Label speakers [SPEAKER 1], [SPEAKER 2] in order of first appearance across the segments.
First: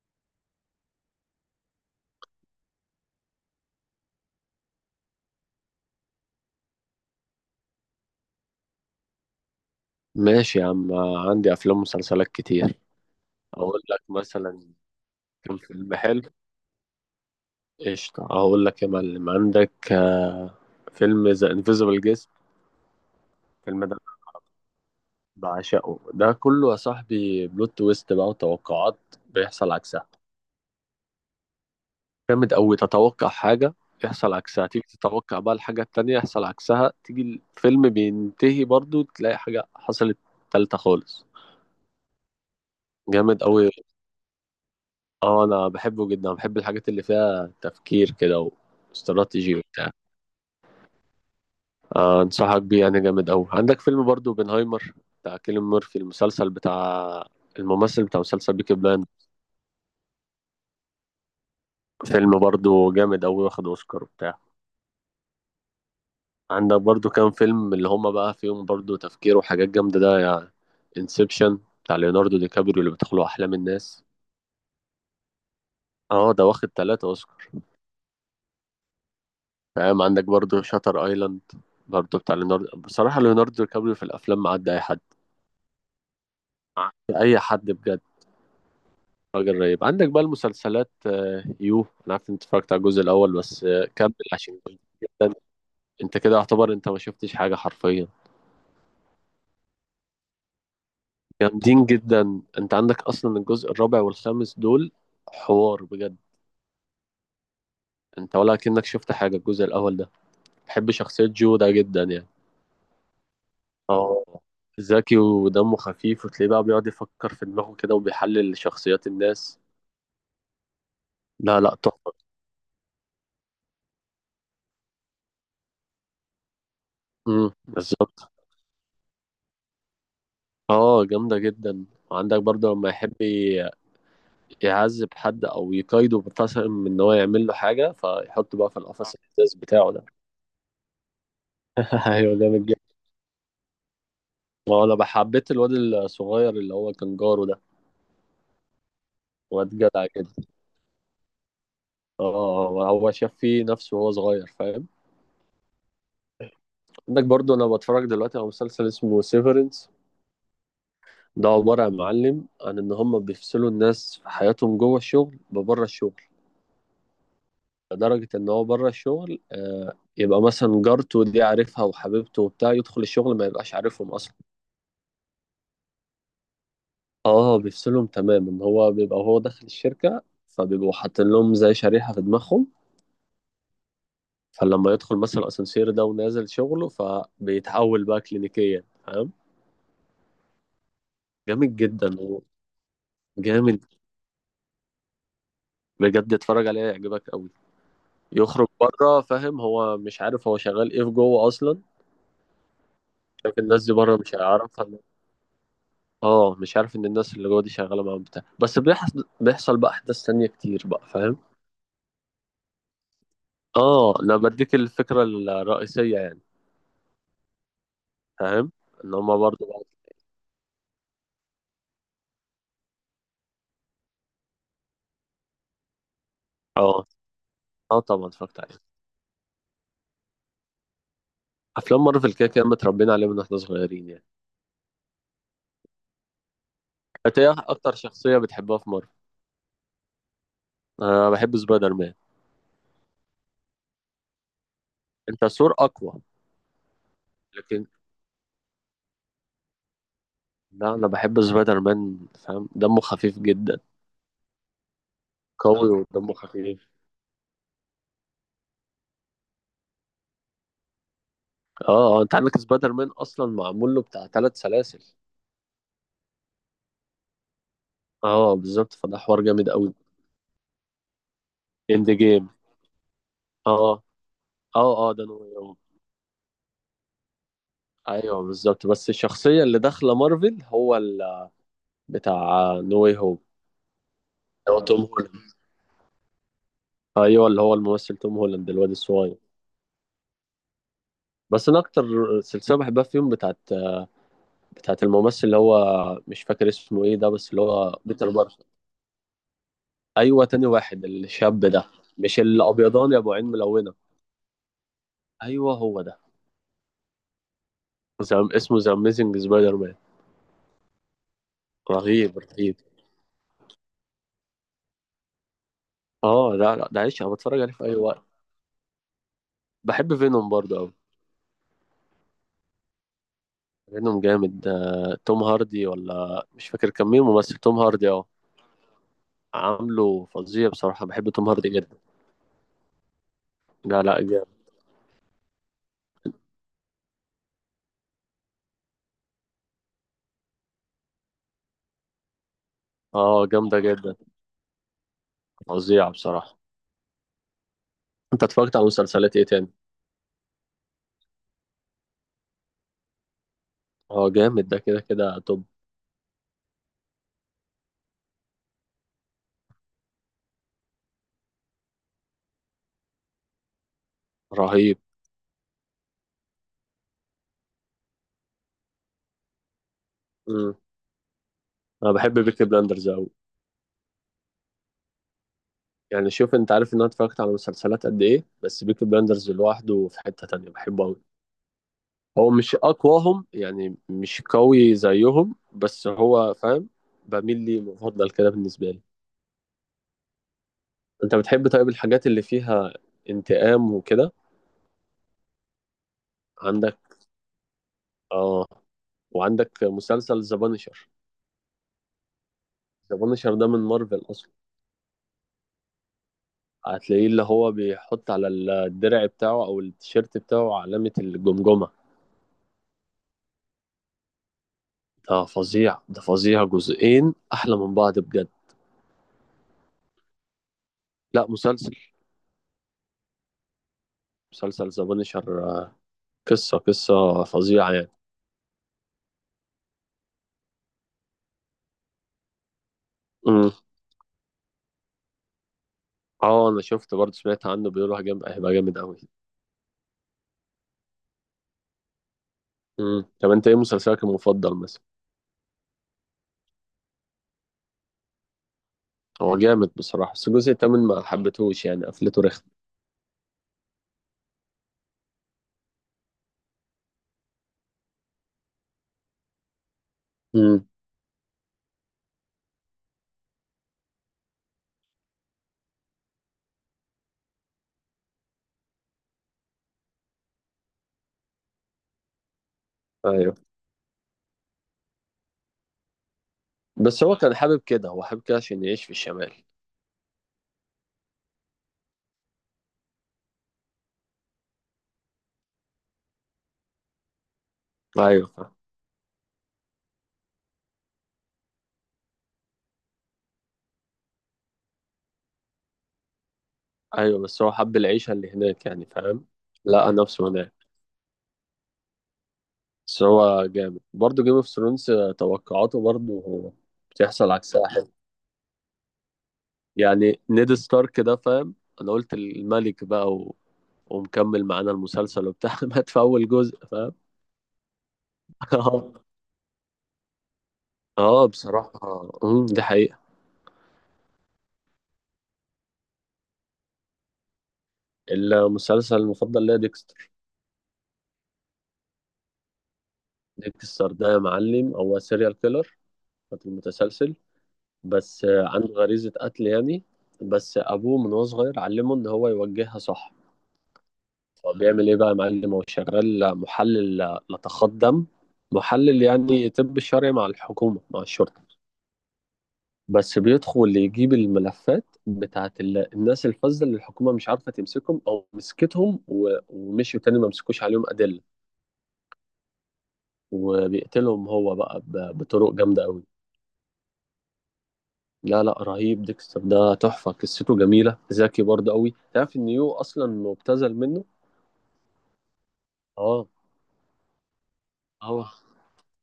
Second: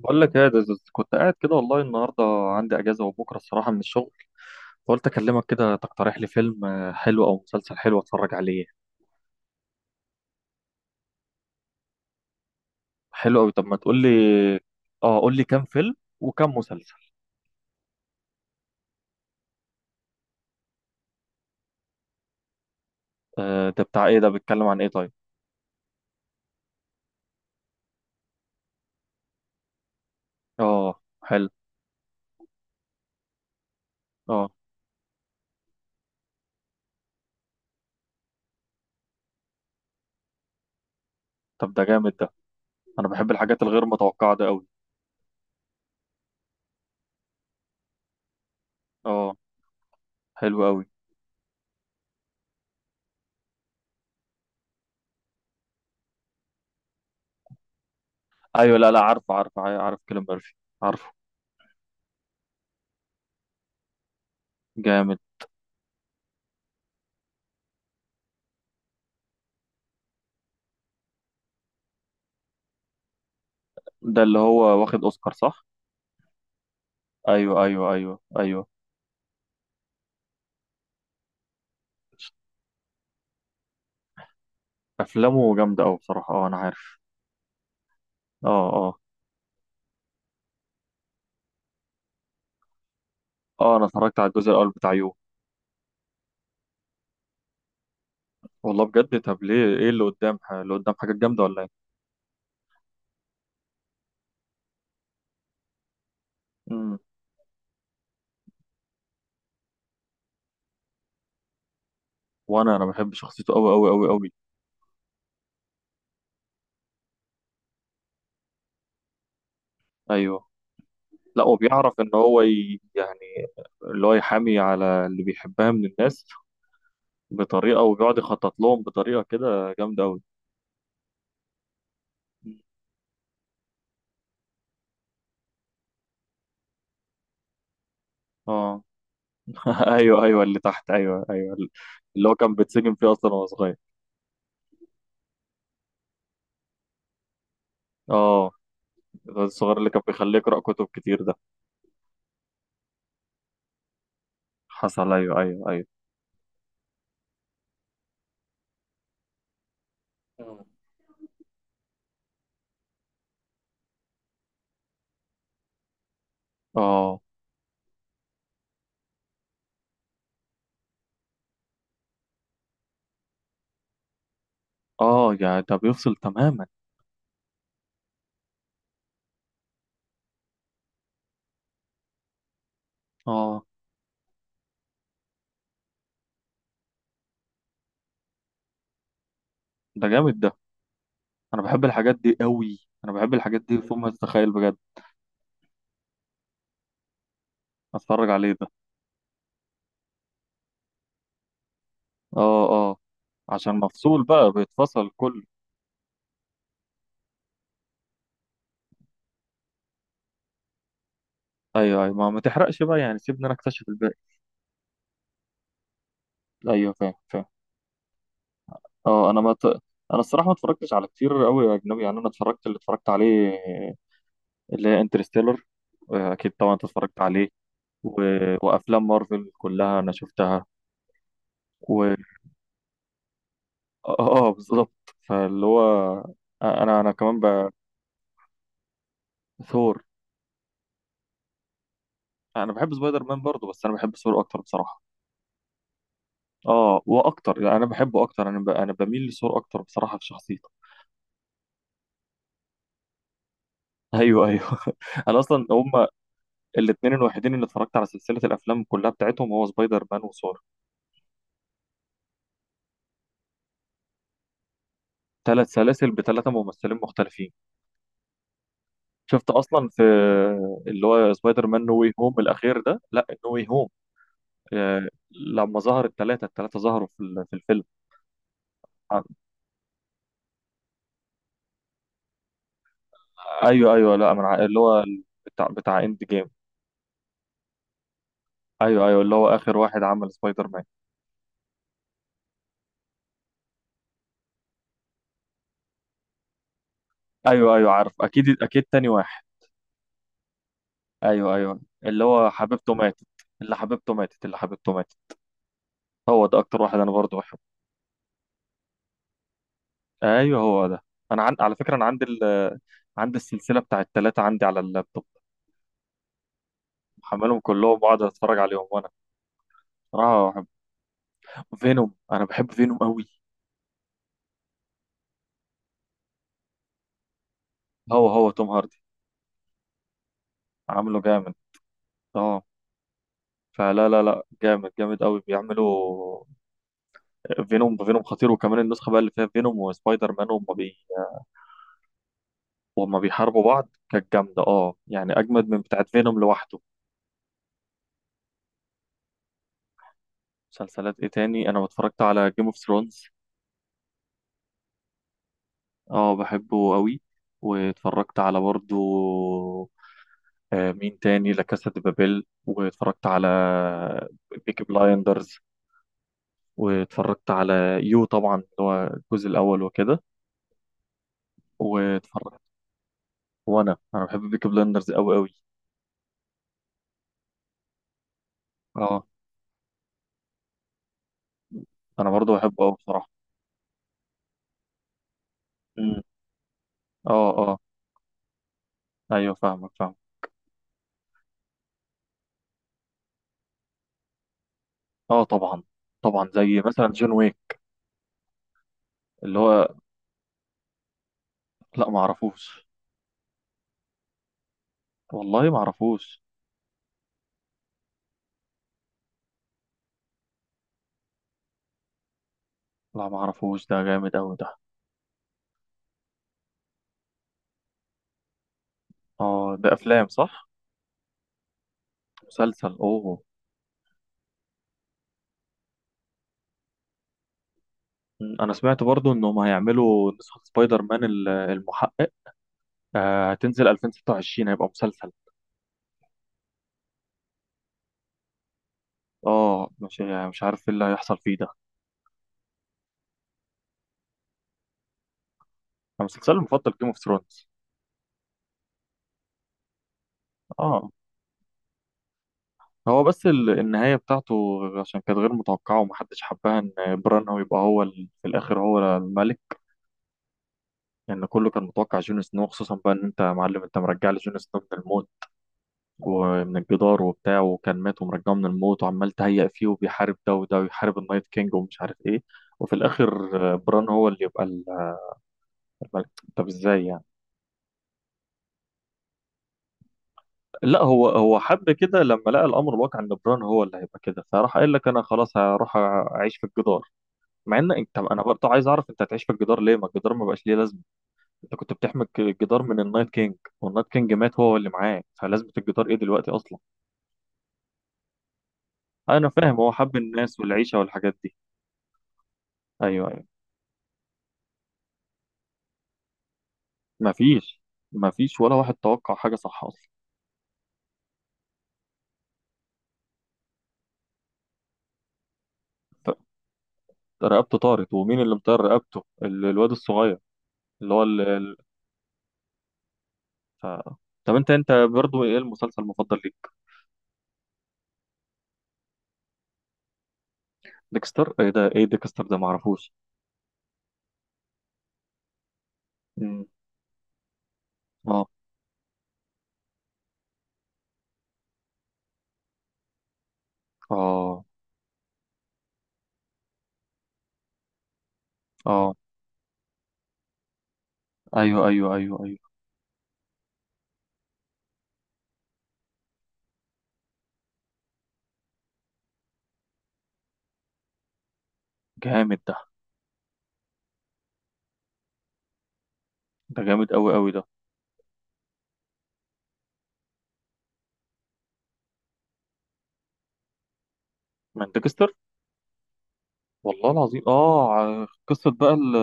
[SPEAKER 1] بقول لك ايه يا دزوز، كنت قاعد كده والله النهارده عندي اجازه وبكره الصراحه من الشغل، فقلت اكلمك كده تقترح لي فيلم حلو او مسلسل حلو اتفرج عليه.
[SPEAKER 2] ماشي يا عم. عندي افلام ومسلسلات كتير.
[SPEAKER 1] حلو قوي، طب ما
[SPEAKER 2] اقول لك
[SPEAKER 1] تقول لي.
[SPEAKER 2] مثلا
[SPEAKER 1] اه قول لي
[SPEAKER 2] كم
[SPEAKER 1] كام فيلم
[SPEAKER 2] فيلم حلو.
[SPEAKER 1] وكام مسلسل.
[SPEAKER 2] قشطة، اقول لك يا معلم. عندك فيلم ذا انفيزبل جيست.
[SPEAKER 1] آه ده
[SPEAKER 2] الفيلم ده
[SPEAKER 1] بتاع ايه؟ ده بيتكلم عن ايه طيب؟
[SPEAKER 2] بعشقه، ده كله يا صاحبي بلوت تويست بقى، وتوقعات بيحصل عكسها.
[SPEAKER 1] اه حلو.
[SPEAKER 2] جامد قوي. تتوقع حاجة يحصل
[SPEAKER 1] اه
[SPEAKER 2] عكسها، تيجي تتوقع بقى الحاجة التانية يحصل عكسها، تيجي الفيلم بينتهي برضو تلاقي حاجة حصلت تالتة خالص.
[SPEAKER 1] طب ده جامد ده. انا بحب
[SPEAKER 2] جامد
[SPEAKER 1] الحاجات
[SPEAKER 2] قوي.
[SPEAKER 1] الغير متوقعه ده قوي.
[SPEAKER 2] اه انا بحبه جدا، بحب الحاجات اللي فيها تفكير كده
[SPEAKER 1] اه
[SPEAKER 2] واستراتيجي وبتاع.
[SPEAKER 1] حلو قوي.
[SPEAKER 2] انصحك بيه يعني، جامد قوي. عندك فيلم برضو اوبنهايمر بتاع كيليان ميرفي، المسلسل بتاع الممثل بتاع مسلسل بيكي
[SPEAKER 1] ايوه، لا
[SPEAKER 2] بلاند.
[SPEAKER 1] عارف عارف عارف كيليان ميرفي، عارفه.
[SPEAKER 2] فيلم برضو جامد قوي، واخد اوسكار وبتاع.
[SPEAKER 1] جامد.
[SPEAKER 2] عندك برضو كام فيلم اللي هما بقى فيهم برضو تفكير وحاجات جامدة ده يعني. انسبشن بتاع ليوناردو دي كابريو، اللي بيدخلوا احلام الناس.
[SPEAKER 1] ده اللي هو واخد اوسكار صح؟
[SPEAKER 2] اه ده واخد ثلاثة اوسكار.
[SPEAKER 1] ايوه ايوه ايوه ايوه.
[SPEAKER 2] فاهم؟ عندك برضو شاتر ايلاند، برضو بتاع ليوناردو. بصراحة ليوناردو دي كابريو في الافلام معدي اي حد،
[SPEAKER 1] افلامه جامده قوي بصراحه، اه انا عارف.
[SPEAKER 2] اي حد بجد.
[SPEAKER 1] اه اه.
[SPEAKER 2] راجل رهيب. عندك بقى المسلسلات يو. انا عارف إن انت اتفرجت على الجزء الاول بس،
[SPEAKER 1] اه انا
[SPEAKER 2] كمل
[SPEAKER 1] اتفرجت على الجزء
[SPEAKER 2] عشان
[SPEAKER 1] الاول
[SPEAKER 2] جامد
[SPEAKER 1] بتاع يو.
[SPEAKER 2] جدا. انت كده يعتبر انت ما شفتش حاجه حرفيا.
[SPEAKER 1] والله بجد، طب ليه؟ ايه اللي قدام اللي قدام حاجات جامده ولا ايه؟
[SPEAKER 2] جامدين جدا، انت عندك اصلا الجزء الرابع والخامس دول حوار بجد.
[SPEAKER 1] امم
[SPEAKER 2] انت ولا كأنك شفت حاجه الجزء الاول ده. بحب شخصيه جو ده جدا يعني.
[SPEAKER 1] وانا بحب شخصيته قوي قوي قوي
[SPEAKER 2] اه
[SPEAKER 1] قوي.
[SPEAKER 2] ذكي ودمه خفيف، وتلاقيه بقى بيقعد يفكر في دماغه كده وبيحلل شخصيات الناس.
[SPEAKER 1] ايوه. لا
[SPEAKER 2] لا لا
[SPEAKER 1] وبيعرف ان
[SPEAKER 2] تحفه.
[SPEAKER 1] هو يعني اللي هو يحامي على اللي بيحبها من الناس، بطريقه، وبيقعد
[SPEAKER 2] بالظبط.
[SPEAKER 1] يخطط لهم بطريقه كده جامده قوي.
[SPEAKER 2] اه جامدة جدا. وعندك برضه لما يحب يعذب حد او يقايده، مثلا من ان هو يعمل له حاجة فيحطه بقى في
[SPEAKER 1] اه.
[SPEAKER 2] القفص الازاز بتاعه ده.
[SPEAKER 1] ايوه ايوه اللي تحت، ايوه ايوه. اللي هو
[SPEAKER 2] ايوه
[SPEAKER 1] كان
[SPEAKER 2] جامد جدا.
[SPEAKER 1] بيتسجن فيه اصلا وهو صغير.
[SPEAKER 2] ما هو انا حبيت الواد الصغير اللي هو كان جاره ده.
[SPEAKER 1] اه الواد
[SPEAKER 2] واد
[SPEAKER 1] الصغير اللي كان
[SPEAKER 2] جدع
[SPEAKER 1] بيخليه
[SPEAKER 2] جدا.
[SPEAKER 1] يقرا كتب كتير ده.
[SPEAKER 2] اه هو شاف فيه نفسه وهو صغير، فاهم؟
[SPEAKER 1] حصل، ايوه ايوه ايوه.
[SPEAKER 2] عندك برضه، انا بتفرج دلوقتي على مسلسل اسمه سيفرنس. ده عبارة يا معلم عن ان هم بيفصلوا الناس في حياتهم جوه الشغل ببره الشغل.
[SPEAKER 1] اه
[SPEAKER 2] لدرجة إن هو بره الشغل يبقى مثلا جارته دي عارفها وحبيبته وبتاع، يدخل الشغل ما يبقاش عارفهم أصلا.
[SPEAKER 1] اه يعني ده بيفصل تماما.
[SPEAKER 2] اه بيفصلهم تماما. هو بيبقى هو داخل الشركة، فبيبقوا حاطين لهم زي شريحة في دماغهم.
[SPEAKER 1] اه
[SPEAKER 2] فلما يدخل مثلا الأسانسير ده ونازل شغله فبيتحول بقى كلينيكيا، فاهم؟
[SPEAKER 1] ده جامد ده. انا
[SPEAKER 2] جامد
[SPEAKER 1] بحب
[SPEAKER 2] جدا
[SPEAKER 1] الحاجات دي
[SPEAKER 2] هو.
[SPEAKER 1] قوي. انا بحب الحاجات دي
[SPEAKER 2] جامد
[SPEAKER 1] فوق ما تتخيل بجد.
[SPEAKER 2] بجد، اتفرج عليه هيعجبك قوي.
[SPEAKER 1] اتفرج عليه
[SPEAKER 2] يخرج
[SPEAKER 1] ده.
[SPEAKER 2] بره، فاهم؟ هو مش عارف هو شغال ايه في جوه اصلا.
[SPEAKER 1] اه اه
[SPEAKER 2] شايف
[SPEAKER 1] عشان
[SPEAKER 2] الناس دي بره
[SPEAKER 1] مفصول
[SPEAKER 2] مش
[SPEAKER 1] بقى،
[SPEAKER 2] هيعرفها.
[SPEAKER 1] بيتفصل كله.
[SPEAKER 2] اه مش عارف ان الناس اللي جوه دي شغاله معاهم بتاع، بس بيحصل بقى احداث تانية كتير بقى، فاهم؟
[SPEAKER 1] ايوه ايوه، ما تحرقش بقى يعني، سيبني انا اكتشف
[SPEAKER 2] اه
[SPEAKER 1] الباقي.
[SPEAKER 2] انا بديك الفكره الرئيسيه يعني.
[SPEAKER 1] ايوه فاهم فاهم.
[SPEAKER 2] فاهم؟ ان
[SPEAKER 1] اه
[SPEAKER 2] هما
[SPEAKER 1] انا ما ت...
[SPEAKER 2] برضه بقى.
[SPEAKER 1] انا الصراحه ما اتفرجتش على كتير قوي اجنبي يعني. انا اتفرجت اللي اتفرجت عليه، اللي هي انترستيلر، اكيد طبعا انت
[SPEAKER 2] اه
[SPEAKER 1] اتفرجت عليه.
[SPEAKER 2] اه
[SPEAKER 1] و...
[SPEAKER 2] طبعا اتفرجت عليها.
[SPEAKER 1] وافلام مارفل كلها انا شفتها.
[SPEAKER 2] افلام
[SPEAKER 1] اه،
[SPEAKER 2] مارفل كده كده متربيين عليها من واحنا صغيرين يعني.
[SPEAKER 1] بالظبط. فاللي هو انا
[SPEAKER 2] انت
[SPEAKER 1] كمان،
[SPEAKER 2] ايه اكتر شخصيه بتحبها في مارفل؟
[SPEAKER 1] ثور.
[SPEAKER 2] انا بحب سبايدر مان.
[SPEAKER 1] انا بحب سبايدر مان برضه، بس انا بحب ثور اكتر بصراحه.
[SPEAKER 2] انت ثور اقوى.
[SPEAKER 1] اه واكتر، يعني
[SPEAKER 2] لكن
[SPEAKER 1] انا بحبه اكتر، انا انا بميل لثور اكتر بصراحه في شخصيته.
[SPEAKER 2] لا، انا بحب سبايدر مان، فاهم؟ دمه خفيف جدا،
[SPEAKER 1] ايوه ايوه. انا اصلا
[SPEAKER 2] قوي
[SPEAKER 1] هم
[SPEAKER 2] ودمه خفيف.
[SPEAKER 1] الاثنين الوحيدين اللي اتفرجت على سلسله الافلام كلها بتاعتهم، هو سبايدر مان وثور.
[SPEAKER 2] اه، انت عندك سبايدر مان اصلا معمول له بتاع ثلاث سلاسل.
[SPEAKER 1] ثلاث سلاسل بثلاثه ممثلين مختلفين.
[SPEAKER 2] اه بالظبط، فده حوار
[SPEAKER 1] شفت
[SPEAKER 2] جامد
[SPEAKER 1] اصلا
[SPEAKER 2] قوي.
[SPEAKER 1] في اللي هو سبايدر مان نو
[SPEAKER 2] اند
[SPEAKER 1] واي هوم
[SPEAKER 2] جيم.
[SPEAKER 1] الاخير ده، لا نو واي هوم.
[SPEAKER 2] اه اه اه، ده نو واي هوم.
[SPEAKER 1] لما ظهر الثلاثه، الثلاثه ظهروا في في الفيلم.
[SPEAKER 2] ايوه بالظبط، بس الشخصيه اللي داخله مارفل هو بتاع نو واي هوم.
[SPEAKER 1] ايوه ايوه، لا من
[SPEAKER 2] هو
[SPEAKER 1] اللي
[SPEAKER 2] توم
[SPEAKER 1] هو
[SPEAKER 2] هولاند.
[SPEAKER 1] بتاع بتاع اند جيم.
[SPEAKER 2] ايوه اللي هو الممثل توم هولاند الواد
[SPEAKER 1] ايوه ايوه اللي
[SPEAKER 2] الصغير.
[SPEAKER 1] هو اخر واحد عمل سبايدر مان.
[SPEAKER 2] بس انا اكتر سلسله بحبها فيهم بتاعت الممثل اللي هو مش فاكر اسمه ايه ده، بس اللي
[SPEAKER 1] ايوه ايوه
[SPEAKER 2] هو
[SPEAKER 1] عارف،
[SPEAKER 2] بيتر باركر.
[SPEAKER 1] اكيد اكيد، تاني واحد.
[SPEAKER 2] ايوه تاني واحد
[SPEAKER 1] ايوه
[SPEAKER 2] الشاب
[SPEAKER 1] ايوه
[SPEAKER 2] ده.
[SPEAKER 1] اللي
[SPEAKER 2] مش
[SPEAKER 1] هو حبيبته
[SPEAKER 2] الابيضاني
[SPEAKER 1] ماتت.
[SPEAKER 2] ابو عين
[SPEAKER 1] اللي
[SPEAKER 2] ملونه؟
[SPEAKER 1] حبيبته ماتت، اللي حبيبته ماتت.
[SPEAKER 2] ايوه هو ده.
[SPEAKER 1] هو ده اكتر واحد انا برضه بحبه.
[SPEAKER 2] اسمه ذا اميزنج سبايدر مان.
[SPEAKER 1] ايوه هو ده. انا على فكره انا عندي
[SPEAKER 2] رهيب رهيب.
[SPEAKER 1] عندي السلسله بتاع الثلاثه عندي على اللابتوب،
[SPEAKER 2] اه لا لا، ده عيش انا بتفرج
[SPEAKER 1] محملهم
[SPEAKER 2] عليه في
[SPEAKER 1] كلهم
[SPEAKER 2] اي
[SPEAKER 1] وقاعد
[SPEAKER 2] وقت.
[SPEAKER 1] اتفرج عليهم وانا.
[SPEAKER 2] بحب فينوم
[SPEAKER 1] صراحه
[SPEAKER 2] برضه قوي.
[SPEAKER 1] بحب فينوم، انا بحب فينوم قوي.
[SPEAKER 2] فينوم جامد ده. توم هاردي، ولا مش فاكر كان مين ممثل، توم هاردي اه.
[SPEAKER 1] هو هو توم هاردي.
[SPEAKER 2] عامله فظيع بصراحة،
[SPEAKER 1] عامله
[SPEAKER 2] بحب توم
[SPEAKER 1] جامد.
[SPEAKER 2] هاردي جدا.
[SPEAKER 1] اه
[SPEAKER 2] لا
[SPEAKER 1] فلا
[SPEAKER 2] لا
[SPEAKER 1] لا
[SPEAKER 2] جامد.
[SPEAKER 1] جامد، جامد قوي بيعملوا. فينوم، فينوم خطير. وكمان النسخه بقى اللي فيها فينوم وسبايدر مان هم، وهما
[SPEAKER 2] اه
[SPEAKER 1] بيحاربوا
[SPEAKER 2] جامدة
[SPEAKER 1] بعض
[SPEAKER 2] جدا،
[SPEAKER 1] كانت جامدة، اه يعني أجمد من بتاعت
[SPEAKER 2] فظيعة
[SPEAKER 1] فينوم
[SPEAKER 2] بصراحة.
[SPEAKER 1] لوحده.
[SPEAKER 2] انت اتفرجت على مسلسلات ايه تاني؟
[SPEAKER 1] مسلسلات إيه تاني؟ أنا اتفرجت على جيم اوف ثرونز.
[SPEAKER 2] اه جامد ده، كده كده توب.
[SPEAKER 1] اه بحبه قوي. واتفرجت على برضو، آه مين تاني، لا كاسا دي بابيل، واتفرجت على بيكي
[SPEAKER 2] رهيب.
[SPEAKER 1] بلايندرز، واتفرجت على يو طبعا اللي هو الجزء الأول وكده،
[SPEAKER 2] مم. انا بحب
[SPEAKER 1] واتفرجت.
[SPEAKER 2] بيكي بلاندرز اوي.
[SPEAKER 1] وأنا أنا بحب بيكي بلايندرز أوي أوي.
[SPEAKER 2] يعني شوف، انت عارف ان انا اتفرجت على مسلسلات قد ايه، بس بيكي
[SPEAKER 1] اه
[SPEAKER 2] بلاندرز لوحده في حتة تانية، بحبه اوي.
[SPEAKER 1] أنا
[SPEAKER 2] هو
[SPEAKER 1] برضو
[SPEAKER 2] مش
[SPEAKER 1] بحبه أوي بصراحة.
[SPEAKER 2] اقواهم يعني، مش قوي زيهم، بس
[SPEAKER 1] مم.
[SPEAKER 2] هو فاهم.
[SPEAKER 1] اه
[SPEAKER 2] بميل
[SPEAKER 1] اه
[SPEAKER 2] ليه، مفضل كده بالنسبة لي.
[SPEAKER 1] أيوه فاهمك فاهمك.
[SPEAKER 2] أنت بتحب طيب الحاجات اللي فيها انتقام وكده؟
[SPEAKER 1] اه طبعا. طبعا زي
[SPEAKER 2] عندك
[SPEAKER 1] مثلا جون ويك.
[SPEAKER 2] آه،
[SPEAKER 1] اللي
[SPEAKER 2] وعندك
[SPEAKER 1] هو،
[SPEAKER 2] مسلسل ذا بانشر.
[SPEAKER 1] لا ما اعرفوش.
[SPEAKER 2] ذا بانشر ده من مارفل أصلا.
[SPEAKER 1] والله ما اعرفوش.
[SPEAKER 2] هتلاقيه اللي هو بيحط على الدرع بتاعه أو التيشيرت بتاعه علامة الجمجمة.
[SPEAKER 1] لا ما اعرفوش، ده جامد قوي ده.
[SPEAKER 2] ده فظيع، ده فظيع، جزئين أحلى من بعض بجد.
[SPEAKER 1] اه ده افلام صح؟
[SPEAKER 2] لا مسلسل.
[SPEAKER 1] مسلسل، اوه.
[SPEAKER 2] مسلسل ذا بانشر. قصة قصة فظيعة يعني.
[SPEAKER 1] انا سمعت برضو انهم هيعملوا نسخة سبايدر مان المحقق،
[SPEAKER 2] امم
[SPEAKER 1] هتنزل 2026، هيبقى مسلسل.
[SPEAKER 2] اه انا شفت برضه، سمعت عنه بيقولوا هيبقى جامد قوي.
[SPEAKER 1] اه مش يعني مش عارف ايه اللي هيحصل فيه ده.
[SPEAKER 2] طب انت ايه مسلسلك المفضل مثلا؟
[SPEAKER 1] أنا مسلسلي المفضل جيم اوف ثرونز.
[SPEAKER 2] هو جامد بصراحة، بس الجزء التامن
[SPEAKER 1] اه
[SPEAKER 2] ما حبيتهوش يعني، قفلته رخم.
[SPEAKER 1] هو بس النهاية بتاعته عشان كانت غير متوقعة ومحدش حبها، ان بران هو يبقى هو في الاخر هو الملك.
[SPEAKER 2] امم.
[SPEAKER 1] لان يعني كله كان متوقع جون سنو خصوصا، بقى ان انت يا معلم انت مرجع لي جون سنو من الموت ومن الجدار وبتاع، وكان مات ومرجعه من الموت وعمال تهيأ فيه وبيحارب ده وده، ويحارب النايت كينج ومش عارف ايه، وفي
[SPEAKER 2] ايوه
[SPEAKER 1] الاخر بران هو اللي يبقى الملك. طب ازاي
[SPEAKER 2] بس
[SPEAKER 1] يعني؟
[SPEAKER 2] هو كان حابب كده، هو حابب كده عشان يعيش في الشمال.
[SPEAKER 1] لا هو هو حب كده لما لقى الامر الواقع ان بران هو اللي هيبقى، كده فراح قال لك انا خلاص هروح اعيش في الجدار. مع ان انت، انا
[SPEAKER 2] ايوه
[SPEAKER 1] برضه
[SPEAKER 2] فاهم.
[SPEAKER 1] عايز اعرف انت هتعيش في الجدار ليه؟ ما الجدار ما بقاش ليه لازمه. انت كنت بتحمي الجدار من النايت كينج، والنايت كينج مات هو اللي معاه، فلازمه الجدار ايه دلوقتي اصلا؟
[SPEAKER 2] ايوه بس هو حب العيشة اللي هناك يعني، فاهم؟
[SPEAKER 1] انا فاهم هو
[SPEAKER 2] لقى
[SPEAKER 1] حب
[SPEAKER 2] نفسه
[SPEAKER 1] الناس
[SPEAKER 2] هناك.
[SPEAKER 1] والعيشه والحاجات دي.
[SPEAKER 2] بس
[SPEAKER 1] ايوه أيوه.
[SPEAKER 2] هو جامد برضه جيم اوف ثرونز. توقعاته برضه هو بتحصل
[SPEAKER 1] مفيش،
[SPEAKER 2] عكسها، حلو.
[SPEAKER 1] مفيش ولا واحد توقع حاجة صح أصلا.
[SPEAKER 2] يعني نيد ستارك ده، فاهم؟ انا قلت الملك بقى ومكمل معانا المسلسل وبتاع، مات في
[SPEAKER 1] ط-
[SPEAKER 2] اول جزء، فاهم؟
[SPEAKER 1] رقبته طارت. ومين اللي مطير
[SPEAKER 2] اه
[SPEAKER 1] رقبته؟ الواد الصغير اللي هو
[SPEAKER 2] اه بصراحة. دي حقيقة.
[SPEAKER 1] ف... طب انت برضو ايه المسلسل المفضل ليك؟
[SPEAKER 2] المسلسل المفضل ليا ديكستر.
[SPEAKER 1] ديكستر ايه ده؟ ايه ديكستر ده؟ معرفوش.
[SPEAKER 2] ديكستر ده يا معلم هو سيريال كيلر،
[SPEAKER 1] مم.
[SPEAKER 2] قاتل متسلسل. بس
[SPEAKER 1] اه
[SPEAKER 2] عنده غريزة قتل يعني. بس أبوه من وهو صغير علمه إن هو يوجهها صح.
[SPEAKER 1] اه
[SPEAKER 2] فبيعمل إيه بقى يا معلم؟ هو شغال محلل لتخاط دم،
[SPEAKER 1] اه.
[SPEAKER 2] محلل يعني طب شرعي مع الحكومة مع الشرطة.
[SPEAKER 1] ايوه ايوه ايوه ايوه.
[SPEAKER 2] بس بيدخل يجيب الملفات بتاعت الناس الفذة اللي الحكومة مش عارفة تمسكهم أو مسكتهم ومشيوا تاني ما مسكوش عليهم أدلة.
[SPEAKER 1] جامد ده.
[SPEAKER 2] وبيقتلهم هو بقى بطرق جامدة أوي.
[SPEAKER 1] ده جامد قوي قوي ده.
[SPEAKER 2] لا لا رهيب، ديكستر ده تحفة، قصته جميلة، ذكي برضه قوي. تعرف ان يو اصلا مبتذل منه؟
[SPEAKER 1] من ديكستر؟
[SPEAKER 2] اه
[SPEAKER 1] والله العظيم. اه
[SPEAKER 2] اه،
[SPEAKER 1] قصة بقى ال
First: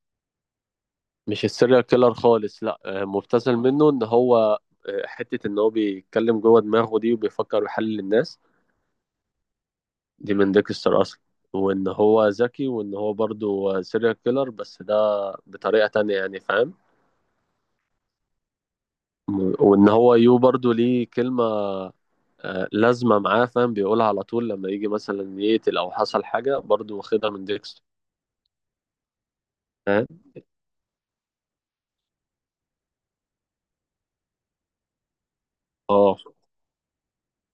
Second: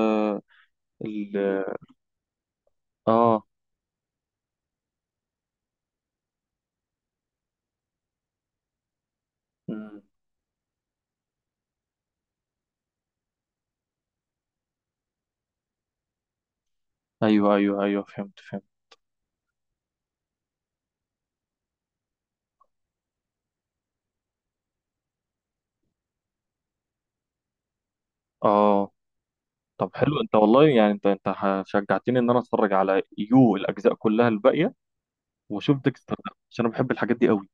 [SPEAKER 1] ال
[SPEAKER 2] مش السيريال كيلر خالص لا،
[SPEAKER 1] اه.
[SPEAKER 2] مبتذل منه ان هو حتة ان هو بيتكلم جوه دماغه دي وبيفكر ويحلل الناس
[SPEAKER 1] مم.
[SPEAKER 2] دي، من ديكستر اصلا. وان هو ذكي وان هو برضه سيريال كيلر بس ده بطريقة تانية يعني، فاهم؟
[SPEAKER 1] ايوه ايوه ايوه، فهمت فهمت.
[SPEAKER 2] وان هو يو برضه ليه كلمة لازمة معاه، فاهم؟ بيقولها على طول لما يجي مثلا يقتل او حصل حاجة، برضه واخدها من ديكستر.
[SPEAKER 1] اه طب
[SPEAKER 2] فاهم؟
[SPEAKER 1] حلو، انت والله يعني، انت شجعتني ان انا اتفرج على يو الاجزاء كلها الباقيه، واشوف ديكستر
[SPEAKER 2] اه
[SPEAKER 1] ده عشان انا بحب الحاجات دي قوي.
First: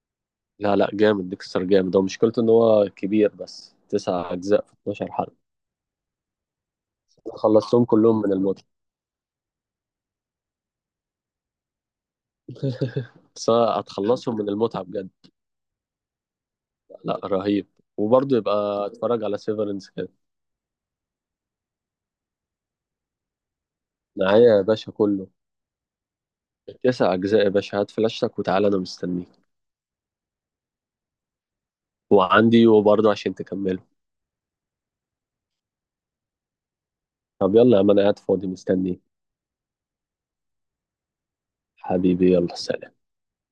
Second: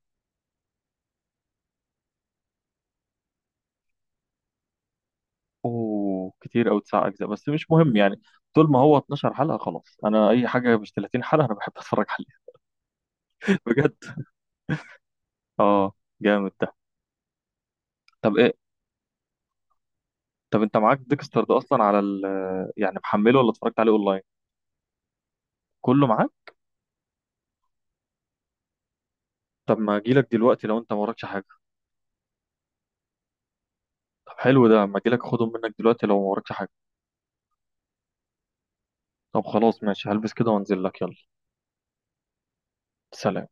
[SPEAKER 2] لا لا جامد، ديكستر جامد. هو مشكلته ان هو كبير، بس تسع اجزاء في 12 حلقه،
[SPEAKER 1] اوه كتير قوي تسع اجزاء، بس مش
[SPEAKER 2] خلصتهم
[SPEAKER 1] مهم
[SPEAKER 2] كلهم
[SPEAKER 1] يعني.
[SPEAKER 2] من المتعه.
[SPEAKER 1] طول ما هو 12 حلقه خلاص، انا اي حاجه مش 30 حلقه انا بحب اتفرج عليها.
[SPEAKER 2] بس أنا
[SPEAKER 1] بجد.
[SPEAKER 2] هتخلصهم من المتعه بجد.
[SPEAKER 1] اه جامد ده.
[SPEAKER 2] لا رهيب. وبرضه
[SPEAKER 1] طب ايه؟
[SPEAKER 2] يبقى اتفرج على سيفرنس كده.
[SPEAKER 1] طب انت معاك ديكستر ده اصلا على ال، يعني محمله ولا اتفرجت عليه اونلاين؟
[SPEAKER 2] معايا يا باشا كله،
[SPEAKER 1] كله معاك.
[SPEAKER 2] تسع اجزاء يا باشا. هات فلاشتك وتعالى انا مستنيك.
[SPEAKER 1] طب ما اجيلك دلوقتي لو انت ما وراكش حاجه.
[SPEAKER 2] وعندي، وبرضه عشان تكمله.
[SPEAKER 1] طب حلو ده، ما اجيلك اخدهم منك دلوقتي لو ما وراكش حاجه.
[SPEAKER 2] طب يلا يا عم، انا قاعد فاضي مستنيك.
[SPEAKER 1] طب خلاص ماشي، هلبس كده وانزل لك. يلا
[SPEAKER 2] حبيبي يلا سلام.
[SPEAKER 1] سلام.